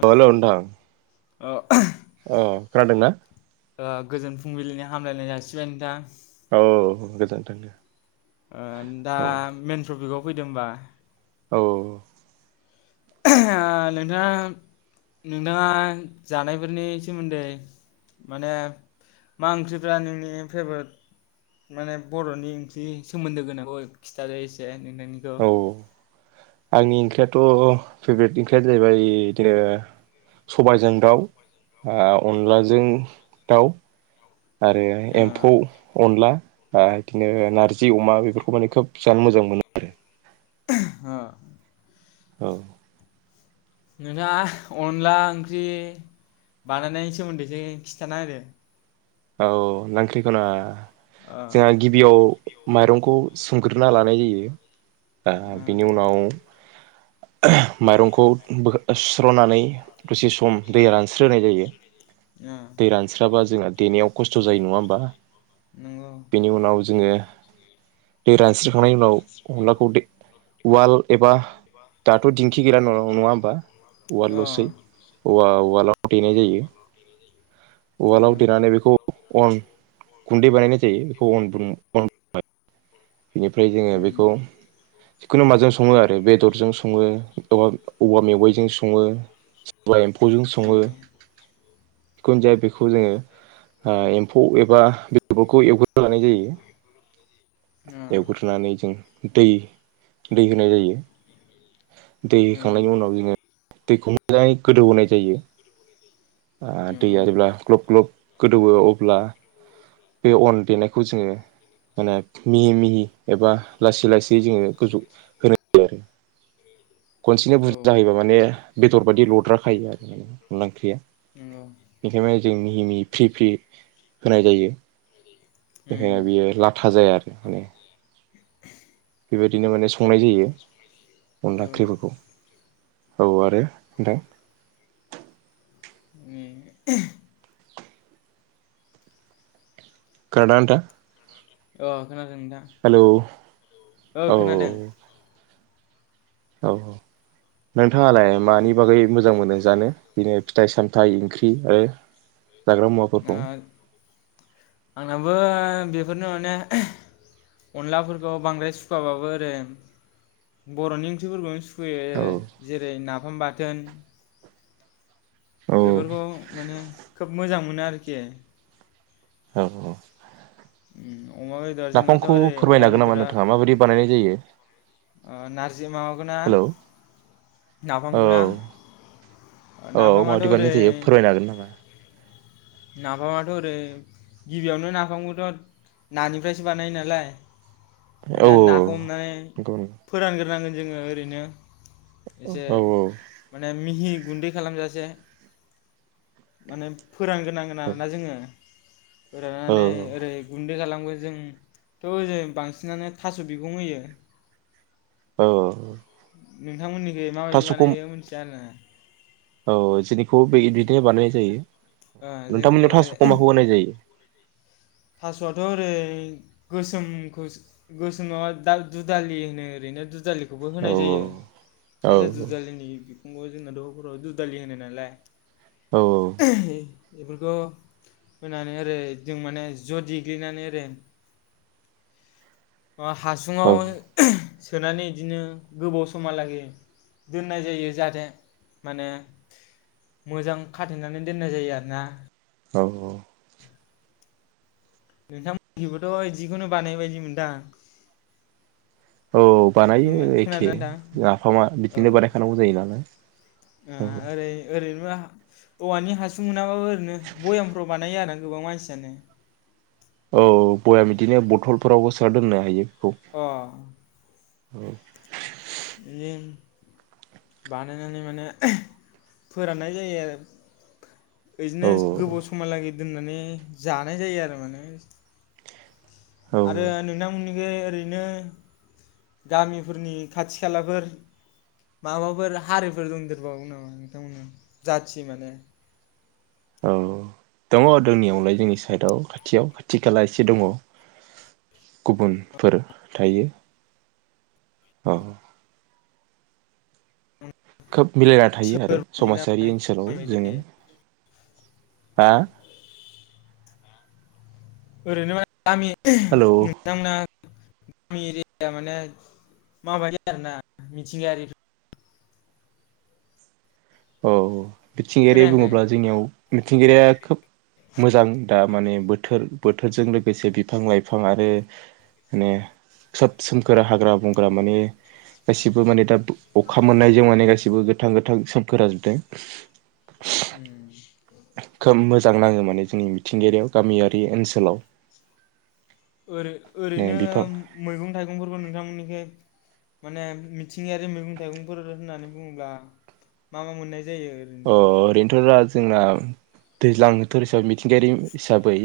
अ hello नोंथां औ अ खोनादोंना? गोजोन फुंबिलिनि हामलायनाय जासिबाय नोंथां औ गोजोन्थों दे ओ औ नोंथां मेन टपिकखौ फैदो होमबा औ औ औ ओ नोंथाङा नोंथाङा जानायफोरनि सोमोन्दै माने मा ओंख्रिफ्रा नोंनि फेभरेट माने बर'नि ओंख्रि सोमोन्दो गोनांखौ खिन्थादो एसे औ [inaudible] आंनि ओंख्रियाथ' फेभ्रेट ओंख्रिया जाहैबाय इदिनो सबायजों दाउ आ अनलाजों दाउ आरो एम्फौ अनला ‌ बा इदिनो नारजि अमा बेफोरखौ माने खोब जानो मोजां मोनो आरो आ औ नोंथाङा अनला ओंख्रि बानायनायनि सोमोन्दै एसे खिथाना होदो। औ नांख्रिखौना जोंहा गिबियाव माइरंखौ सोमगोरना लानाय जायो बा बिनि उनाव माइरंखौ बोखा-सुस्रनानै दसे सम दैया रानस्रोनाय जायो अ दै रान्स्राबा जोंङा देनायाव खस्थ' जायो नङा होमबा? नंगौ बेनि उनाव जोङो दै रानस्रो खांनायनि उनाव अनलाखौ दे उवाल एबा दाथ' दिंखि गैला नङ-नङा होमबा अ उवालल'सै औवा उवालाव देनाय जायो उवालाव नंगौ देनानै बेखौ अन गुन्दै बानायनाय जायो बेखौ अन बुं अन बेनिफ्राय जोङो बेखौ जिखुनु माजों सङो आरो बेदरजों संङो औवा औवा मेवायजों संङो सोरबा एम्फौजों संङो जिखुनु जा या बेखौ जोङो एम्फौ एबा बेदरफोरखौ एवग्रोना लानाय जायो एवग्रोनानै जों दै दै होनाय जायो दै होखांनायनि उनाव जोङो दैखौ मो मोजाङै गोदौहोनाय जायो ओ दैया जेब्ला क्लप क्लप गोदौवो अब्ला बे अन देनायखौ जोङो माने मिहि मिहि एबा लासै लासै जोङो गोजौ होनाय जायो आरो खनसेनो औ बुरजा होयोबा माने बेदर बादि लद्राखायो आरो माने अनदला ओंख्रिया नंगौ। बेखायनो माने जों मि हि मिहि फ्रि फ्रि होनाय जायो उम, बेखाया बियो लाथा जाया आरो [unintelligible] बेदिनो माने संनाय जायो औ अनला ओख्रिफोरखौ औ आरो नोंथां उम खोनादों ना नोंथा अ खोनादों नोंथां हेलौ औ औ औ नोंथाङा लाय ओ मानि बागै मोजां मोनो जानो बिदिनो फिथाइ साम थाइ ओंख्रि आरो जाग्रा मुवाफोरखौ आंनाबो बेफोरनो माने अनलाफोरखौ बांद्राय सुखाबाबो आरो बरनि ओंख्रिफोरखौनो सुखु औ फुयो जेरै नाफाम बाथो दोन औ बेफोरखौ माने खोब मोजां उन [inaudible] आरोखि औ उम अमा बेदर जोंनाथ नाफामखौ ओरै अमा फोरमायनो हागोन नामा बेदरा नोंथाङा माबायदि बानायनाय जायो ओ नारजि माबाखौना हेलौ औ नाफामखौ ना औ नाफामाथ माबायदि बानायनाय ओरै जायो फोरमायनो हागोन नामा नाफामाथ ओरै गिबियावनो नाफामखौथ नानिफ्रायसो बानायो नालाय औ माने औ नाखौ हमनानै नंगौ नंगौ फोरानग्रोनांगोन जोंङो ओरैनो एसे औ माने मिहि गुन्दै खालामजासे माने फोरानग्रोनांगोन आरोना जोंङो औ फोराननानै ओरै गुन्दै खाला जोंथ बांसिनानो थास बिगं होयो औ उम नोंथांमोननिखै माबायदि थास'खौ बानायो मिथिया आरो ना औ [unintelligible] बिदिनो बानायनाय जायो नोंथांमोननियाव थासखौ जोंनिखै माखौ होनाय जायो थासआथ ओरै गोसोमखौ गोसोम नंङा दा दुदालि होनो ओरैनो दुदालिखौ बेखौबो औ होनाय जायो औ थास दुदालिनि [inaudible] दुदालि होनाय नालाय। औ [unintelligible] बेफोरखौ होनानै ओरै जों माने ज देग्लिनानै ओरै अ औ हासुङाव सोनानै बिदिनो गोबाव समहालागै दोननाय जायो जाहाथे माने मोजां खाथेनानै दोननाय जायो आरोना। औ औ नोंथांमोननिखैबोथ' इदिखौनो बानायो बायदि मोनदां। औ नों बानायो एखे खोनादोंना नोंथां? नाफामा बिदिनो ओ बानायखानांगौ जायो नालाय ओ औ ‌ ओरै ओरैनोबा औवानि हासुं मोनाबाबो ओरैनो बयामफ्राव बानायो आरो गोबां मानसियानो। औ बयाम बिदिनो बथलफोरावबो सोना दोननो हायो। अ औ बिदिनो बानायनानै माने फोराननाय जायो आरो। औ बिदिनो गोबाव समा लागै। दोननानै जानाय जायो आरो माने। औ आरो नोंथांमोननि ओरैनो गामिफोरनि खाथि खालाफोर माबाफोर हारिफोर दंदेरबावो नामा नोंथांमोना जाथि माने? औ दङ दंनायावलाय जोंनि साइदआव खाथियाव खाथि खाला एसे दङ गुबुनफोर थायो। औ। खोब मिलायना थायो आरो सोर बायदि ना समाजारि ओनसोलाव माने जोङो हा ओरैनो गामि हेलौ नोंथांमोना गामि एरिया माने माबायदि आरोना मिथिंगायारि औ औ। मिथिंगायारि खोनायाखै बुङोब्ला जोंनियाव मिथिंगायारिया खोब मोजां दा माने बोथोर बोथोरजों लोगोसे बिफां लाइफां आरो माने सब सोमखोर हाग्रा बंग्रा माने गासिबो माने दा अखा मोननायजों माने गासिबो गोथां गोथां [inaudible] उम खोब मोजां नाङो माने जोंनि मिथिंगायारियाव गामियारि ओनसोलाव। ओरै ने ओरैनो बिफां मैगं थाइगंफोरखौ नोंथांमोननिखै माने मिथिंगायारि मैगं थाइगंफोर होननानै बुङोब्ला मा मा मोननाय जायो अ ओरैनो ओरैनोथ' जोंना दैज्लां बोथोर हिसाबै मिथिंगायारि हिसाबै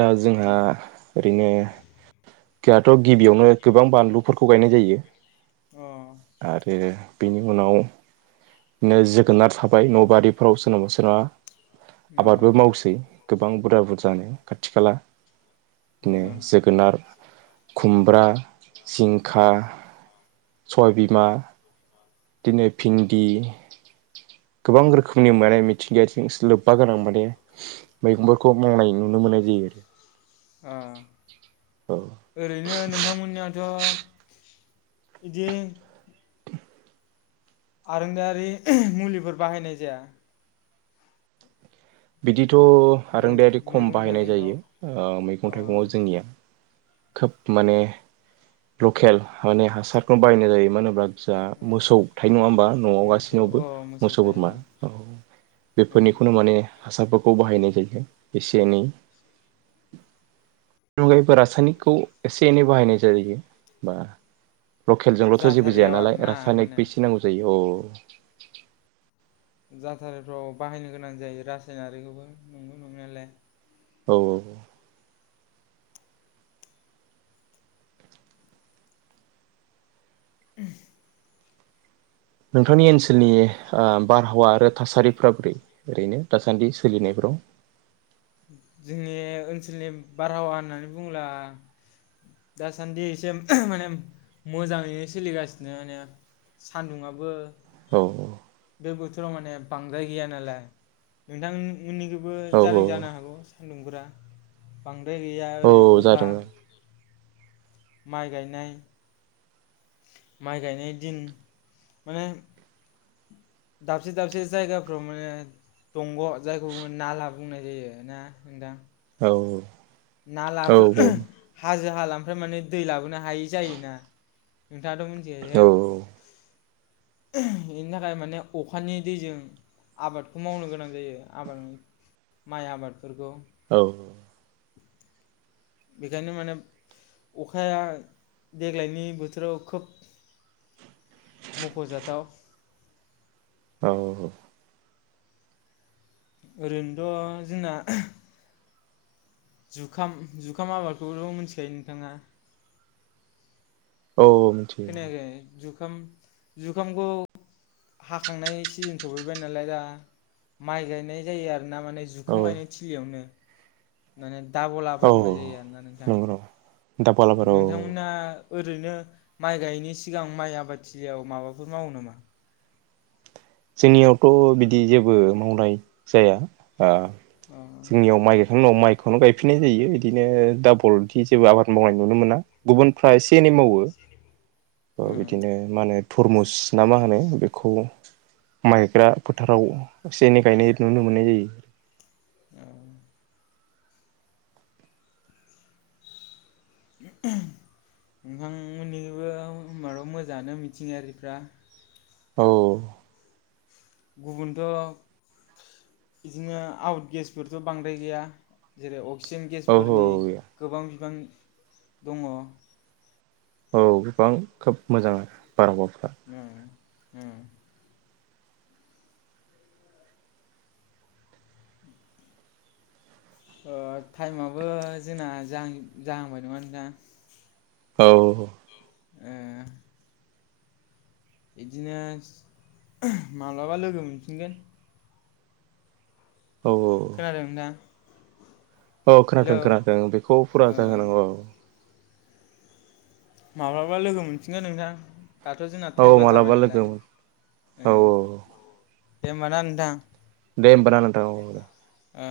दा जोंहा ओरैनो गोहाथ' गिबियावनो गोबां बानलुफोरखौ गायनाय जायो अ आरो बिनि उनाव बिदिनो जोगोनार साब बाय न' बारिफोराव सोरनावबा सोरा अ आबादबो मावसै गोबां बुरजा बुरजानो खाथि खाला बिदिनो जोगोनार खुमब्रा जिंखा सबाय बिमा बिदिनो भिन्दि गोबां रोखोमनि माने मिथिंगायारिजों लोब्बा गोनां माने मैगंफोरखौ मावनाय नुनो मोननाय जायो आरो ओ ओरैनो नोंथांमोननिया [inaudible] इदि आरोंदायारि मुलिफोर बाहायनाय जाया बिदि खिन्थु आरोंदायारि खम मैगं बाहायनाय थाइगंफ्राव जायो ओ मैगं अ थाइगं आव जोंनिया खोब माने लकेल माने हासारखौ बायनाय जायो मानो होनोब्ला जा अ मोसौ थायो नङा होमबा न'आव मोसौ गाससिनावबो अ मोसौ थायो बोरमा औ ओं बेफोरनिखौनो माने हासारफोरखौ बाहायनाय जायो एसे एनै [unintelligible] रासायनिकखौ एसे एनै बाहायनाय जायो बा लकेलजोंलथ जेबो जाया जाथारियाव नालाय आरोना माने रासायनिकबो एसे नांगौ जायो अ [unintelligible] जाथारिफ्राव बाहायनो गोनां जायो रासायनारिखौबो नंगौ नंनायालाय औ [unintelligible] नोंथांनि ओनसोलनि ओ बारहावा आरो थासारिफ्रा बोरै ओरैनो दासान्दि सोलिनायफोराव जोंनि ओनसोलनि बारहावा होननानै बुंला दासान्दि एसे माने मोजाङैनो सोलिगासिनो माने सानदुंङाबो औ बोथोराव माने बांद्राय गैया नालाय नोंथां उननिखोबो औ जादों जानो हा सान्दुंफोरा बां ओमाय गैया औ ओरै औ अखा जादों माइ गायनाय माइ गायनाय दिन माने दाबसे दाबसे जायगाफ्राव माने दंग जायखौ बुङो ना लाब बुंनाय जायो ना नोंथां औ औ ना औ लाफोर बुं [inaudible] हाजो हालानिफ्राय माने दै लाबोनो हायि जायोना नोंथांआथ' मिथिखायो औ इनि थाखाय माने अखानि दैजों आबादखौ मावनो गोनां जायो आबाद माइ आबादफोरखौ। औ बेखायनो माने अखाया देग्लायनि बोथोराव खोब मख'जाथाव। औ औ औ ओरैनोथ' जोंना जुखाम जुखाम आबादखौथ' मिथिखायो नोंथाङा? औ औ मिथिखायो। खोनायाखै जुखाम जुखामखौ हाखांनाय सिजोन सफैबाय नालाय दा माइ गायनाय जायो आरो। ना माने औ जुखाम गायनाय थिलियावनो माने दाबल आबाद मावनाय जायो आरोना नोंथां? दाबल आबाद औ औ औ नोंथांमोना ओरैनो माइ गायिनि सिगां माइ आबादथिलियाव माबाफोर मावो नामा? जोंनियावथ' बिदि जेबो मावनाय जाया। ओ अ जोंनियाव माइ बिफां दं माइ खौनो गायफिननाय जायो बिदिनो दाबल थि जेबो आबाद मावनाय नुनो मोना गुबुन फ्रा एसे एनै मावो ओ उम बिदिनो मा होनो? थरमुस ना मा होनो बेखौ मायग्रा फोथाराव एसे एनै गायनाय नुनो मोननाय जायो। औ नोंथांमोननिबो होनबाथ' मोजाङानो मिथिंगायारिफ्रा औ गुबुनथ' बिदिनो आउट गेसफोरथ' बांद्राय गैया जेरै अक्सिजेन औ गेसफोरनि औ गोबां बिबां दङ। औ गोबां खोब मोजां। बारहावाफोरा उम्म ओ टाइमाबो जोंना जाहां जाहांबाय नामा नोंथां? औ ओ बिदिनो माब्लाबा लोगो मोनफिनगोन। औ खोनादों नोंथां? औ हेलौ खोनाथों खोनाथों बेखौ फुरा ओ जाहोनांगौ औ। माब्लाबा लोगो मोनफिनगोन नोंथां। दाथ' जोंना औ टाइमा जाबाय मालाबा लोगो नालाय ओ औ दे होमबा ना नोंथां? दे होमबाना नोंथां औ। ओ।